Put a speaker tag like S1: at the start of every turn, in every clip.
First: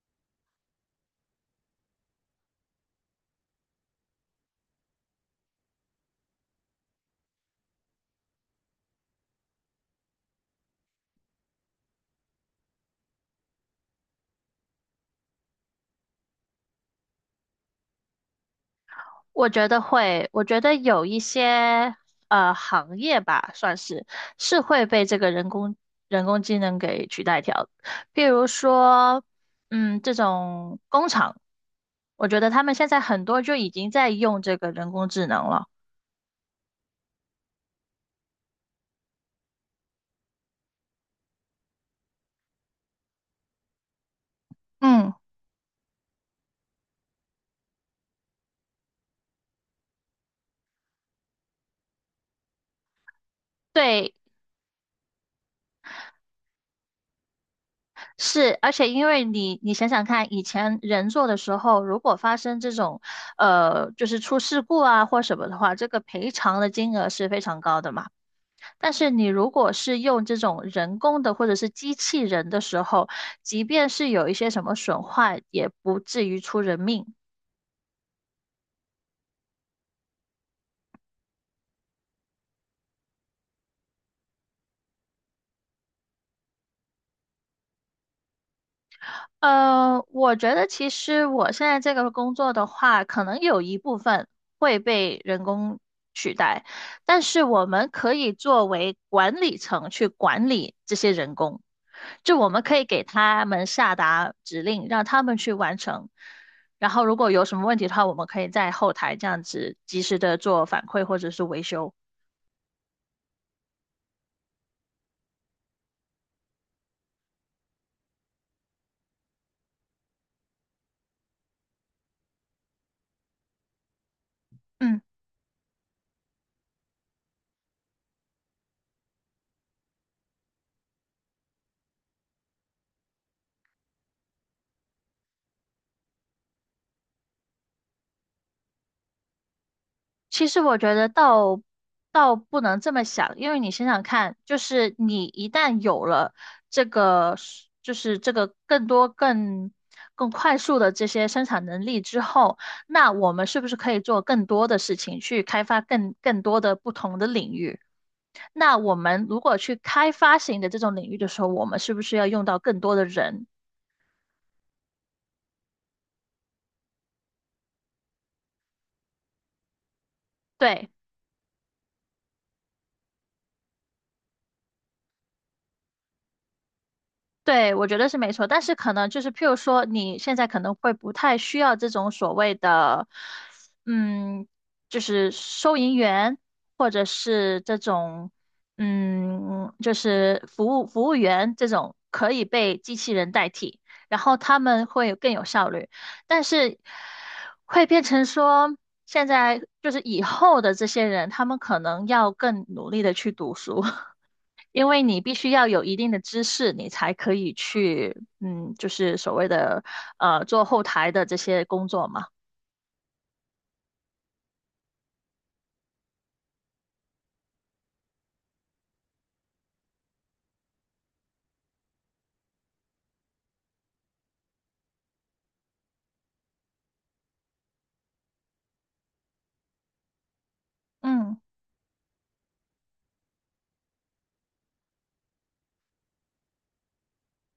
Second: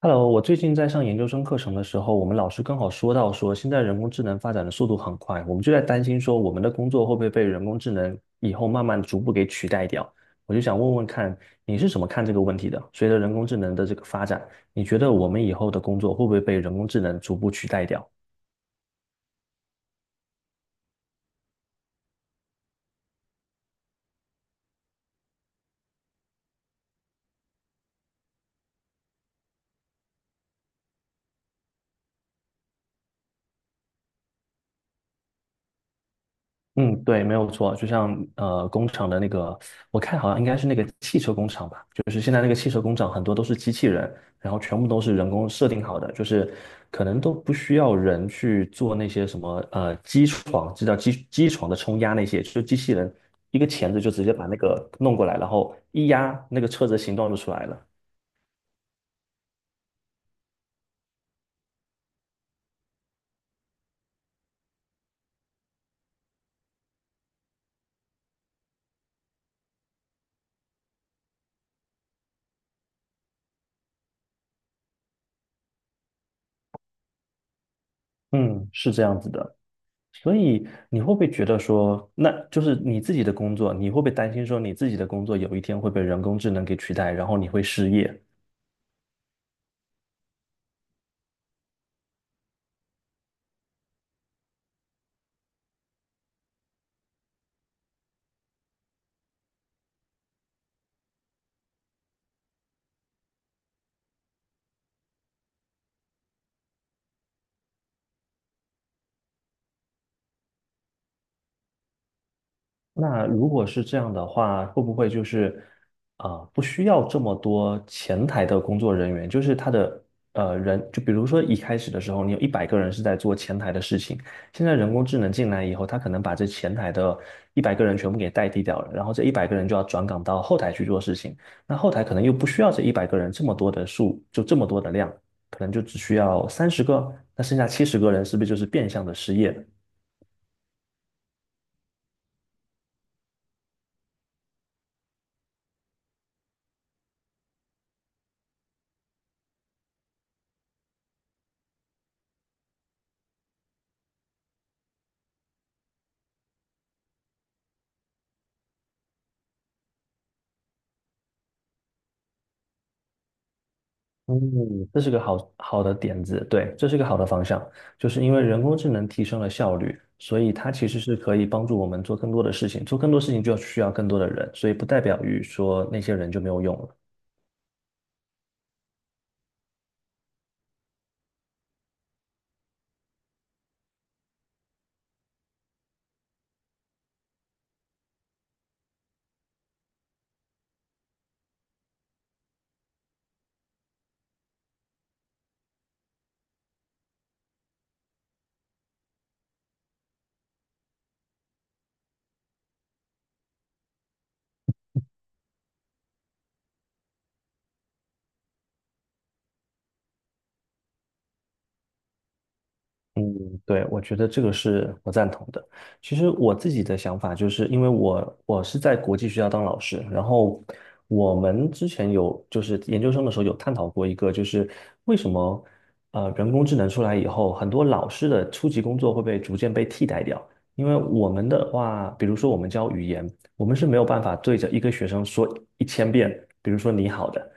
S1: Hello，我最近在上研究生课程的时候，我们老师刚好说到说，现在人工智能发展的速度很快，我们就在担心说，我们的工作会不会被人工智能以后慢慢逐步给取代掉？我就想问问看，你是怎么看这个问题的？随着人工智能的这个发展，你觉得我们以后的工作会不会被人工智能逐步取代掉？
S2: 我觉得会，我觉得有一些行业吧，算是是会被这个人工智能给取代掉的。比如说，这种工厂，我觉得他们现在很多就已经在用这个人工智能了。
S1: 嗯，对，没有错，就像工厂的那个，我看好像应该是那个汽车工厂吧，就是现在那个汽车工厂很多都是机器人，然后全部都
S2: 嗯。
S1: 是人工设定好的，就是可能都不需要人去做那些什么机床，知叫机床的冲压那些，就是机器人一个钳子就
S2: 对。
S1: 直接把那个弄过来，然后一压，那个车子形状就出来了。
S2: 是，而且因为你想想看，以前人做的时候，如果发生这种就是出事故啊或什么的话，这个赔偿的金额是非常高的嘛。但是你如果是用这种人工的或者是机器人的时候，即便是有一些什么损坏，也不至于出人命。
S1: 嗯，是这样子的。所以你会不会觉得说，那就是你自己的工作，你会不会担心说你自己的工作有一天会被人工智能给取代，然后你会失业？
S2: 我觉得其实我现在这个工作的话，可能有一部分会被人工取代，但是我们可以作为管理层去管理这些人工，就我们可以给他们下达指令，让他们去完成。然后如果有什么问题的话，我们可以在后台这样子及时的做反馈或者是维修。
S1: 那如果是这样的话，会不会就是不需要这么多前台的工作人员？就是他的人，就比如说一开始的时候，你有一百个人是在做前台的事情，现在人
S2: 嗯。
S1: 工智能进来以后，他可能把这前台的一百个人全部给代替掉了，然后这一百个人就要转岗到后台去做事情，那后台可能又不需要这一百个人这么多的数，就这么多的量，可能就只需要30个，那剩下70个人是不是就是变相的失业了？
S2: 其实我觉得倒不能这么想，因为你想想看，就是你一旦有了就是这个更多、更快速的这些生产能力之后，那我们是不是可以做更多的事情，去开发更多的不同的领域？那我们如果去开发型的这种领域的时候，我们是不是要用到更多的人？
S1: 嗯，这是个好好的点子，对，这是个好的方向，就是因为人工智能提升了效率，所以它其
S2: 对。
S1: 实是可以帮助我们做更多的事情，做更多事情就需要更多的人，所以不代表于说那些人就没有用了。
S2: 对，我觉得是没错，但是可能就是，譬如说，你现在可能会不太需要这种所谓的，嗯，就是收银员，或者是这种，嗯，就是服务员这种可以被机器人代替，然后他们会更有效率，但是会变成说，现在就是以后的这些人，他们可能要更努力的去读书。因为你必须要有一定的知识，你才可以去，嗯，就是所谓的做后台的这些工作嘛。
S1: 嗯，对，我觉得这个是我赞同的。其实我自己的想法就是，因为我是在国际学校当老师，然后我们之前有就是研究生的时候有探讨过一个，就是为什么人工智能出来以后，很多老师的初级工作会被逐渐被替代掉。因为我
S2: 嗯。
S1: 们的话，比如说我们教语言，我们是没有办法对着一个学生说一千遍，比如说你好的。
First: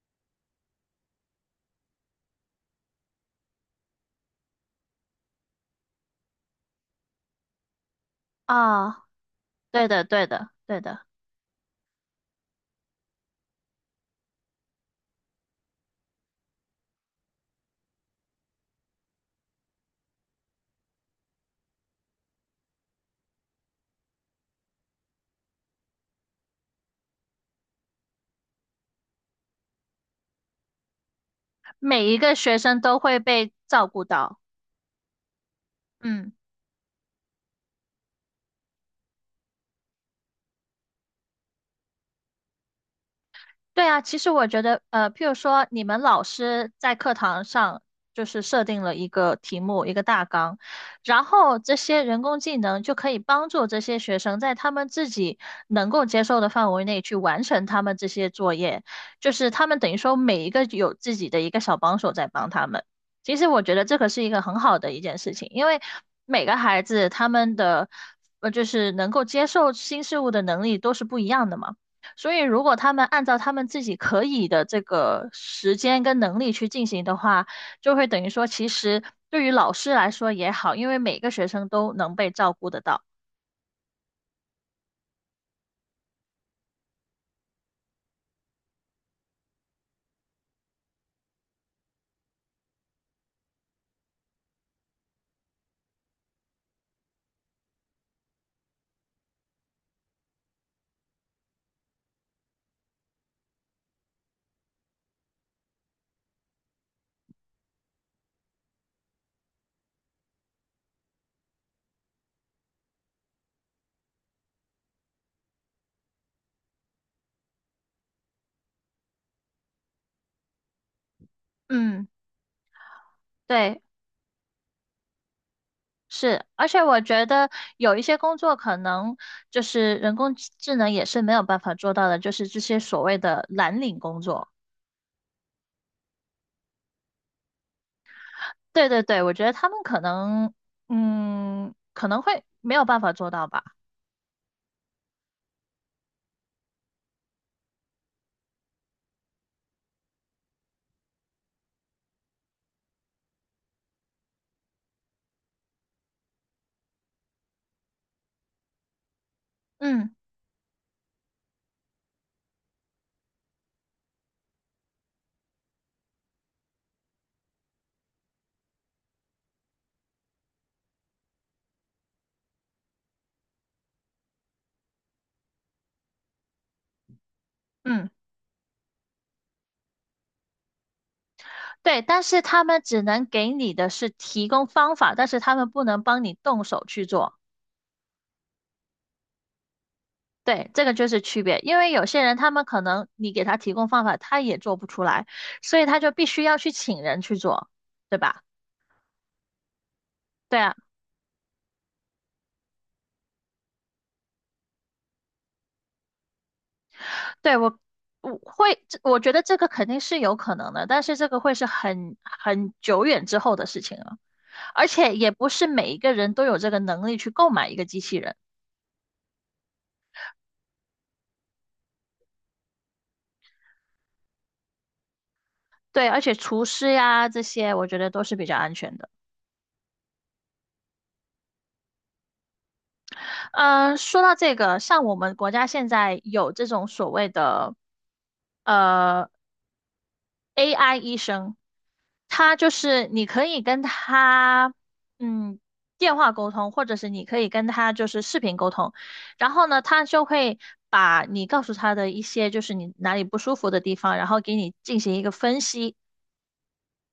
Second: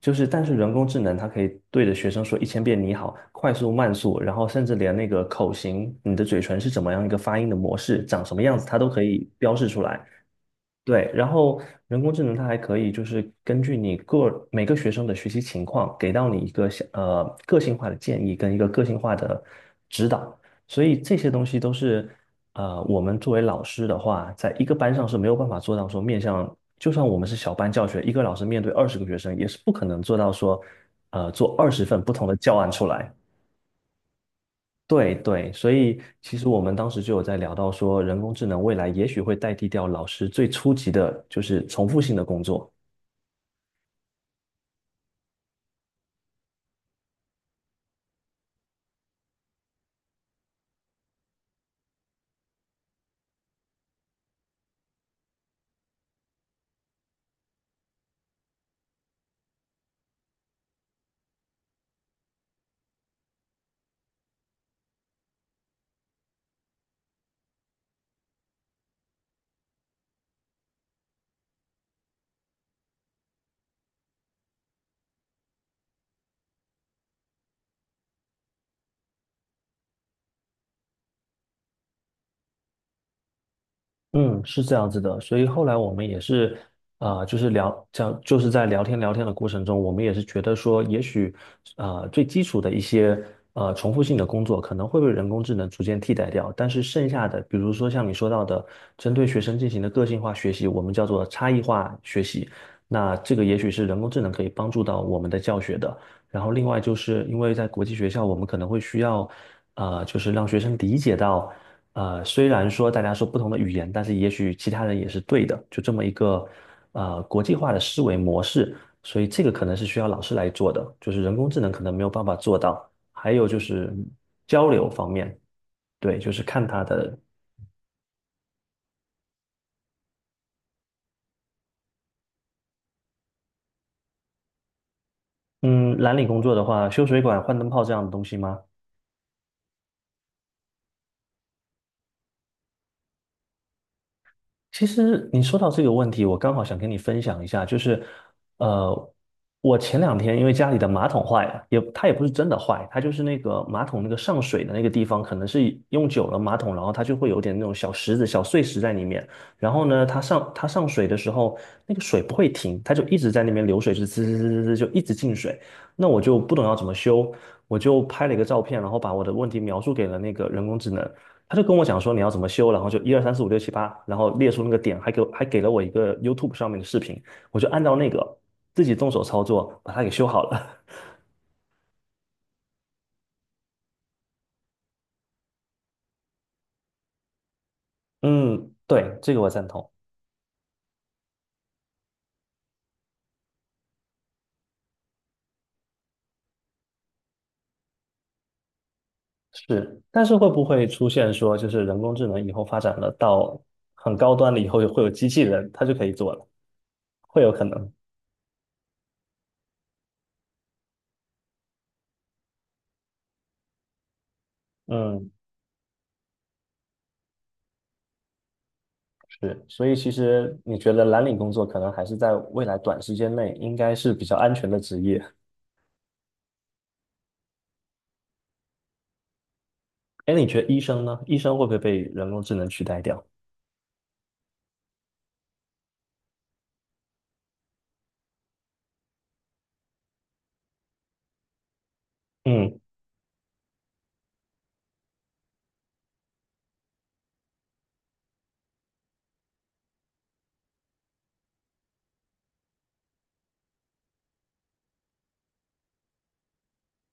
S1: 就是，但是人工智能它可以对着学生说一千遍你好，快速、慢速，然后甚至连那个口型，你的嘴唇是怎么样一个发音的模式，长什么样子，它都可
S2: 啊，
S1: 以标示出
S2: 对的，
S1: 来。
S2: 对的，对的，
S1: 对，然后人工智能它还可以就是根据每个学生的学习情况，给到你一个像个性化的建议跟一个个性化的指导，所以这些东西都是我们作为老师的话，在一个班上是没有办法做到说面向，就算我们是小班教学，一个老师面对20个学生，也是不可能做到说做20份
S2: 每
S1: 不
S2: 一
S1: 同
S2: 个
S1: 的教
S2: 学
S1: 案
S2: 生
S1: 出
S2: 都
S1: 来。
S2: 会被照顾到。
S1: 对对，所以
S2: 嗯。
S1: 其实我们当时就有在聊到说，人工智能未来也许会代替掉老师最初级的，就是重复性的工作。
S2: 对啊，其实我觉得，譬如说，你们老师在课堂上就是设定了一个题目、一个大纲，然后这些人工技能就可以帮助这些学生在他们自己能够接受的范围内去完成他们这些作业，就是他们等于说每一个有自己的一个小帮手在帮他们。其实我觉得这个是一个很好的一件事情，因为每个孩子他们的就是能够接受新事物的能力都是不一样的嘛。所以，如果他们按照他们自己可以的这个时间跟能力去进行的话，就会等于说，其实对于老师来说也好，因为每个学生都能被照顾得到。
S1: 嗯，是这样子的，所以后来我们也是，就是聊，这样就是在聊天聊天的过程中，我们也是觉得说，也许，最基础的一些重复性的工作可能会被人工智能逐渐替代掉，但是剩下的，比如说像你说到的，针对学生进行的个性化学习，我们叫做差异化学习，那这个也许是人工智能可以帮助到我们的教学的。然后另外就是因为在国际学校，我们可能会需要，就是让学生理解到。虽然说大家说不同的语言，但是也许其他人也是对的，就这么一个国际化的思维模式，所以这个可能是需要老师来做的，就是人工智能可能没
S2: 嗯。
S1: 有办法做到。还有就
S2: 对。
S1: 是交流方面，对，就是
S2: 是。
S1: 看
S2: 而
S1: 他
S2: 且我
S1: 的，
S2: 觉得有一些工作可能就是人工智能也是没有办法做到的，就是这些所谓的蓝领工作。
S1: 嗯，蓝领工作的话，修水管、换灯泡这样的东西吗？
S2: 对对对，我觉得他们可能，嗯，可能会没有办法做到吧。
S1: 其实你说到这个问题，我刚好想跟你分享一下，就是，呃，我前两天因为家里的马桶坏了，它也不是真的坏，它就是那个马桶那个上水的那个地方，可能是用久了马桶，然后它就会有点那种小石子、小碎石在里面。然后呢，
S2: 嗯
S1: 它上水的时候，那个水不会停，它就一直在那边流水，是滋滋滋滋滋就一直进水。那我就不懂要怎么修，我就拍了一个照片，然后把我的问题描述给了那个人工智能。他就跟我讲说你要怎么修，然后就一二三四五六七八，然后列出那个点，还给了我一个 YouTube 上面的视频，我就按照
S2: 嗯。
S1: 那个自己动手操作把它给修好了。
S2: 对，但是他们只能给你的是提供方法，但是他们不能帮你动手去做。
S1: 嗯，对，这个我赞同。
S2: 对，这个就是区别，因为有些人他们可能你给他提供方法，他也做不出来，所以他就必须要去请人去做，对吧？
S1: 是，但是会
S2: 对
S1: 不
S2: 啊。
S1: 会出现说，就是人工智能以后发展了到很高端了以后，会有机器人，它就可以做了，会有
S2: 对，
S1: 可
S2: 我
S1: 能。
S2: 我会，这我觉得这个肯定是有可能的，但是这个会是很久远之后的事情了，而且也
S1: 嗯，
S2: 不是每一个人都有这个能力去购买一个机器人。
S1: 是，所以其实你觉得蓝领工作可能还是在未来短时间内应该是比较安全的职业。
S2: 对，而且厨师呀这些，我觉得都是比较安全的。
S1: 哎，你觉得医生呢？医生会不会被人工智能取代掉？
S2: 说到这个，像我们国家现在有这种所谓的呃 AI 医生，他就
S1: 嗯
S2: 是你可以跟他嗯电话沟通，或者是你可以跟他就是视频沟通，然后呢，他就会把你告诉他的一些就是你哪里不舒服的地方，然后给你进行一个分析，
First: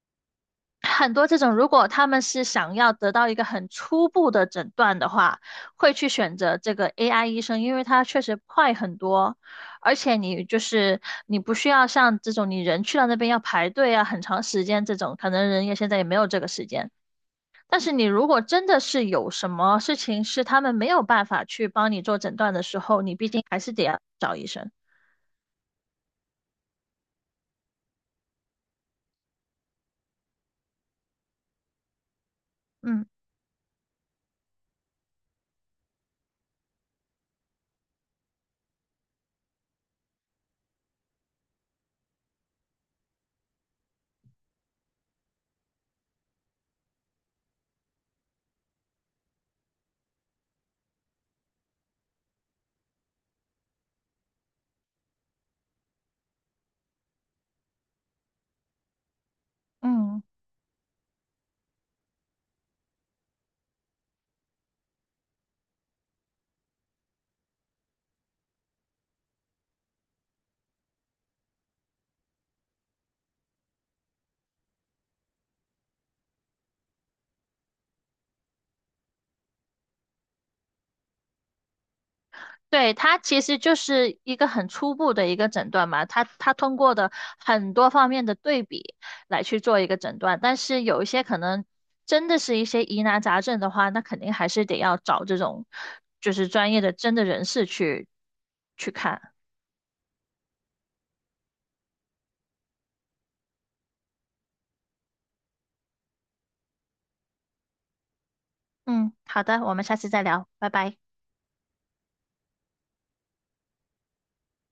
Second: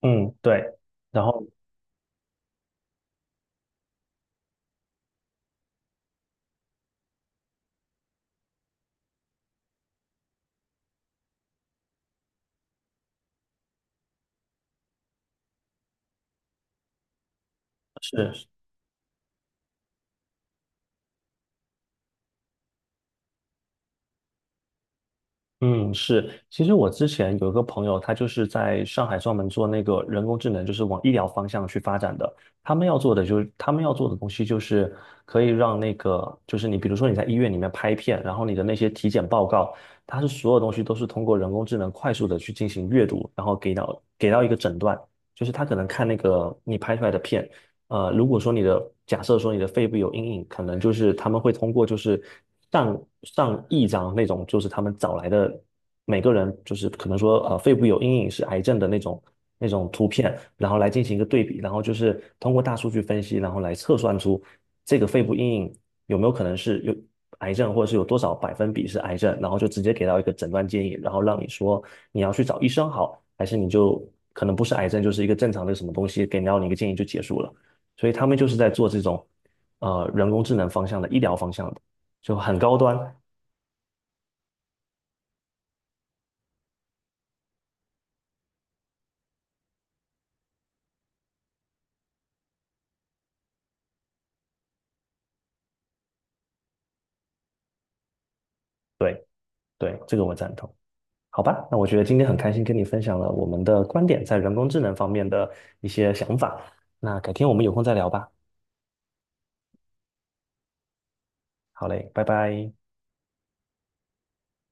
S1: 嗯，对，
S2: 很
S1: 然
S2: 多这
S1: 后
S2: 种，如果他们是想要得到一个很初步的诊断的话，会去选择这个 AI 医生，因为它确实快很多，而且你就是你不需要像这种你人去到那边要排队啊，很长时间这种，可能人家现在也没有这个时间。但是你如
S1: 是，
S2: 果真的是有什么事情是他们没有办法去帮你做诊断的时候，你毕竟还是得要找医生。
S1: 嗯是，其实我之前有一个朋友，他就是在上海专门做那个人工智能，就是往医疗方向去发展的。他们要
S2: 嗯
S1: 做的就是，他们要做的东西就是可以让那个，就是你比如说你在医院里面拍片，然后你的那些体检报告，它是所有东西都是通过人工智能快速的去进行阅读，然后给到一个诊断，就是他可能看那个你拍出来的片。如果说你的假设说你的肺部有阴影，可能就是他们会通过就是上亿张那种，就是他们找来的每个人就是可能说肺部有阴影是癌症的那种图
S2: 嗯。
S1: 片，然后来进行一个对比，然后就是通过大数据分析，然后来测算出这个肺部阴影有没有可能是有癌症，或者是有多少百分比是癌症，然后就直接给到一个诊断建议，然后让你说你要去找医生好，还是你就可能不是癌症，就是一个正常的什么东西，给到你一个建议就结束了。所以他们就是在做这种人工智能方向的医疗方向的，就很高
S2: 对，
S1: 端。
S2: 它其实就是一个很初步的一个诊断嘛，它通过的很多方面的对比来去做一个诊断，但是有一些可能真的是一些疑难杂症的话，那肯定还是得要找这种就是专业的真的人士去
S1: 对
S2: 看。
S1: 对，这个我赞同。好吧，那我觉得今天很开心跟你分享了我们的观点在人工智能方面的一些想法。那改天我们有空再聊吧。
S2: 嗯，好的，我们下次再聊，拜拜。
S1: 好嘞，拜拜。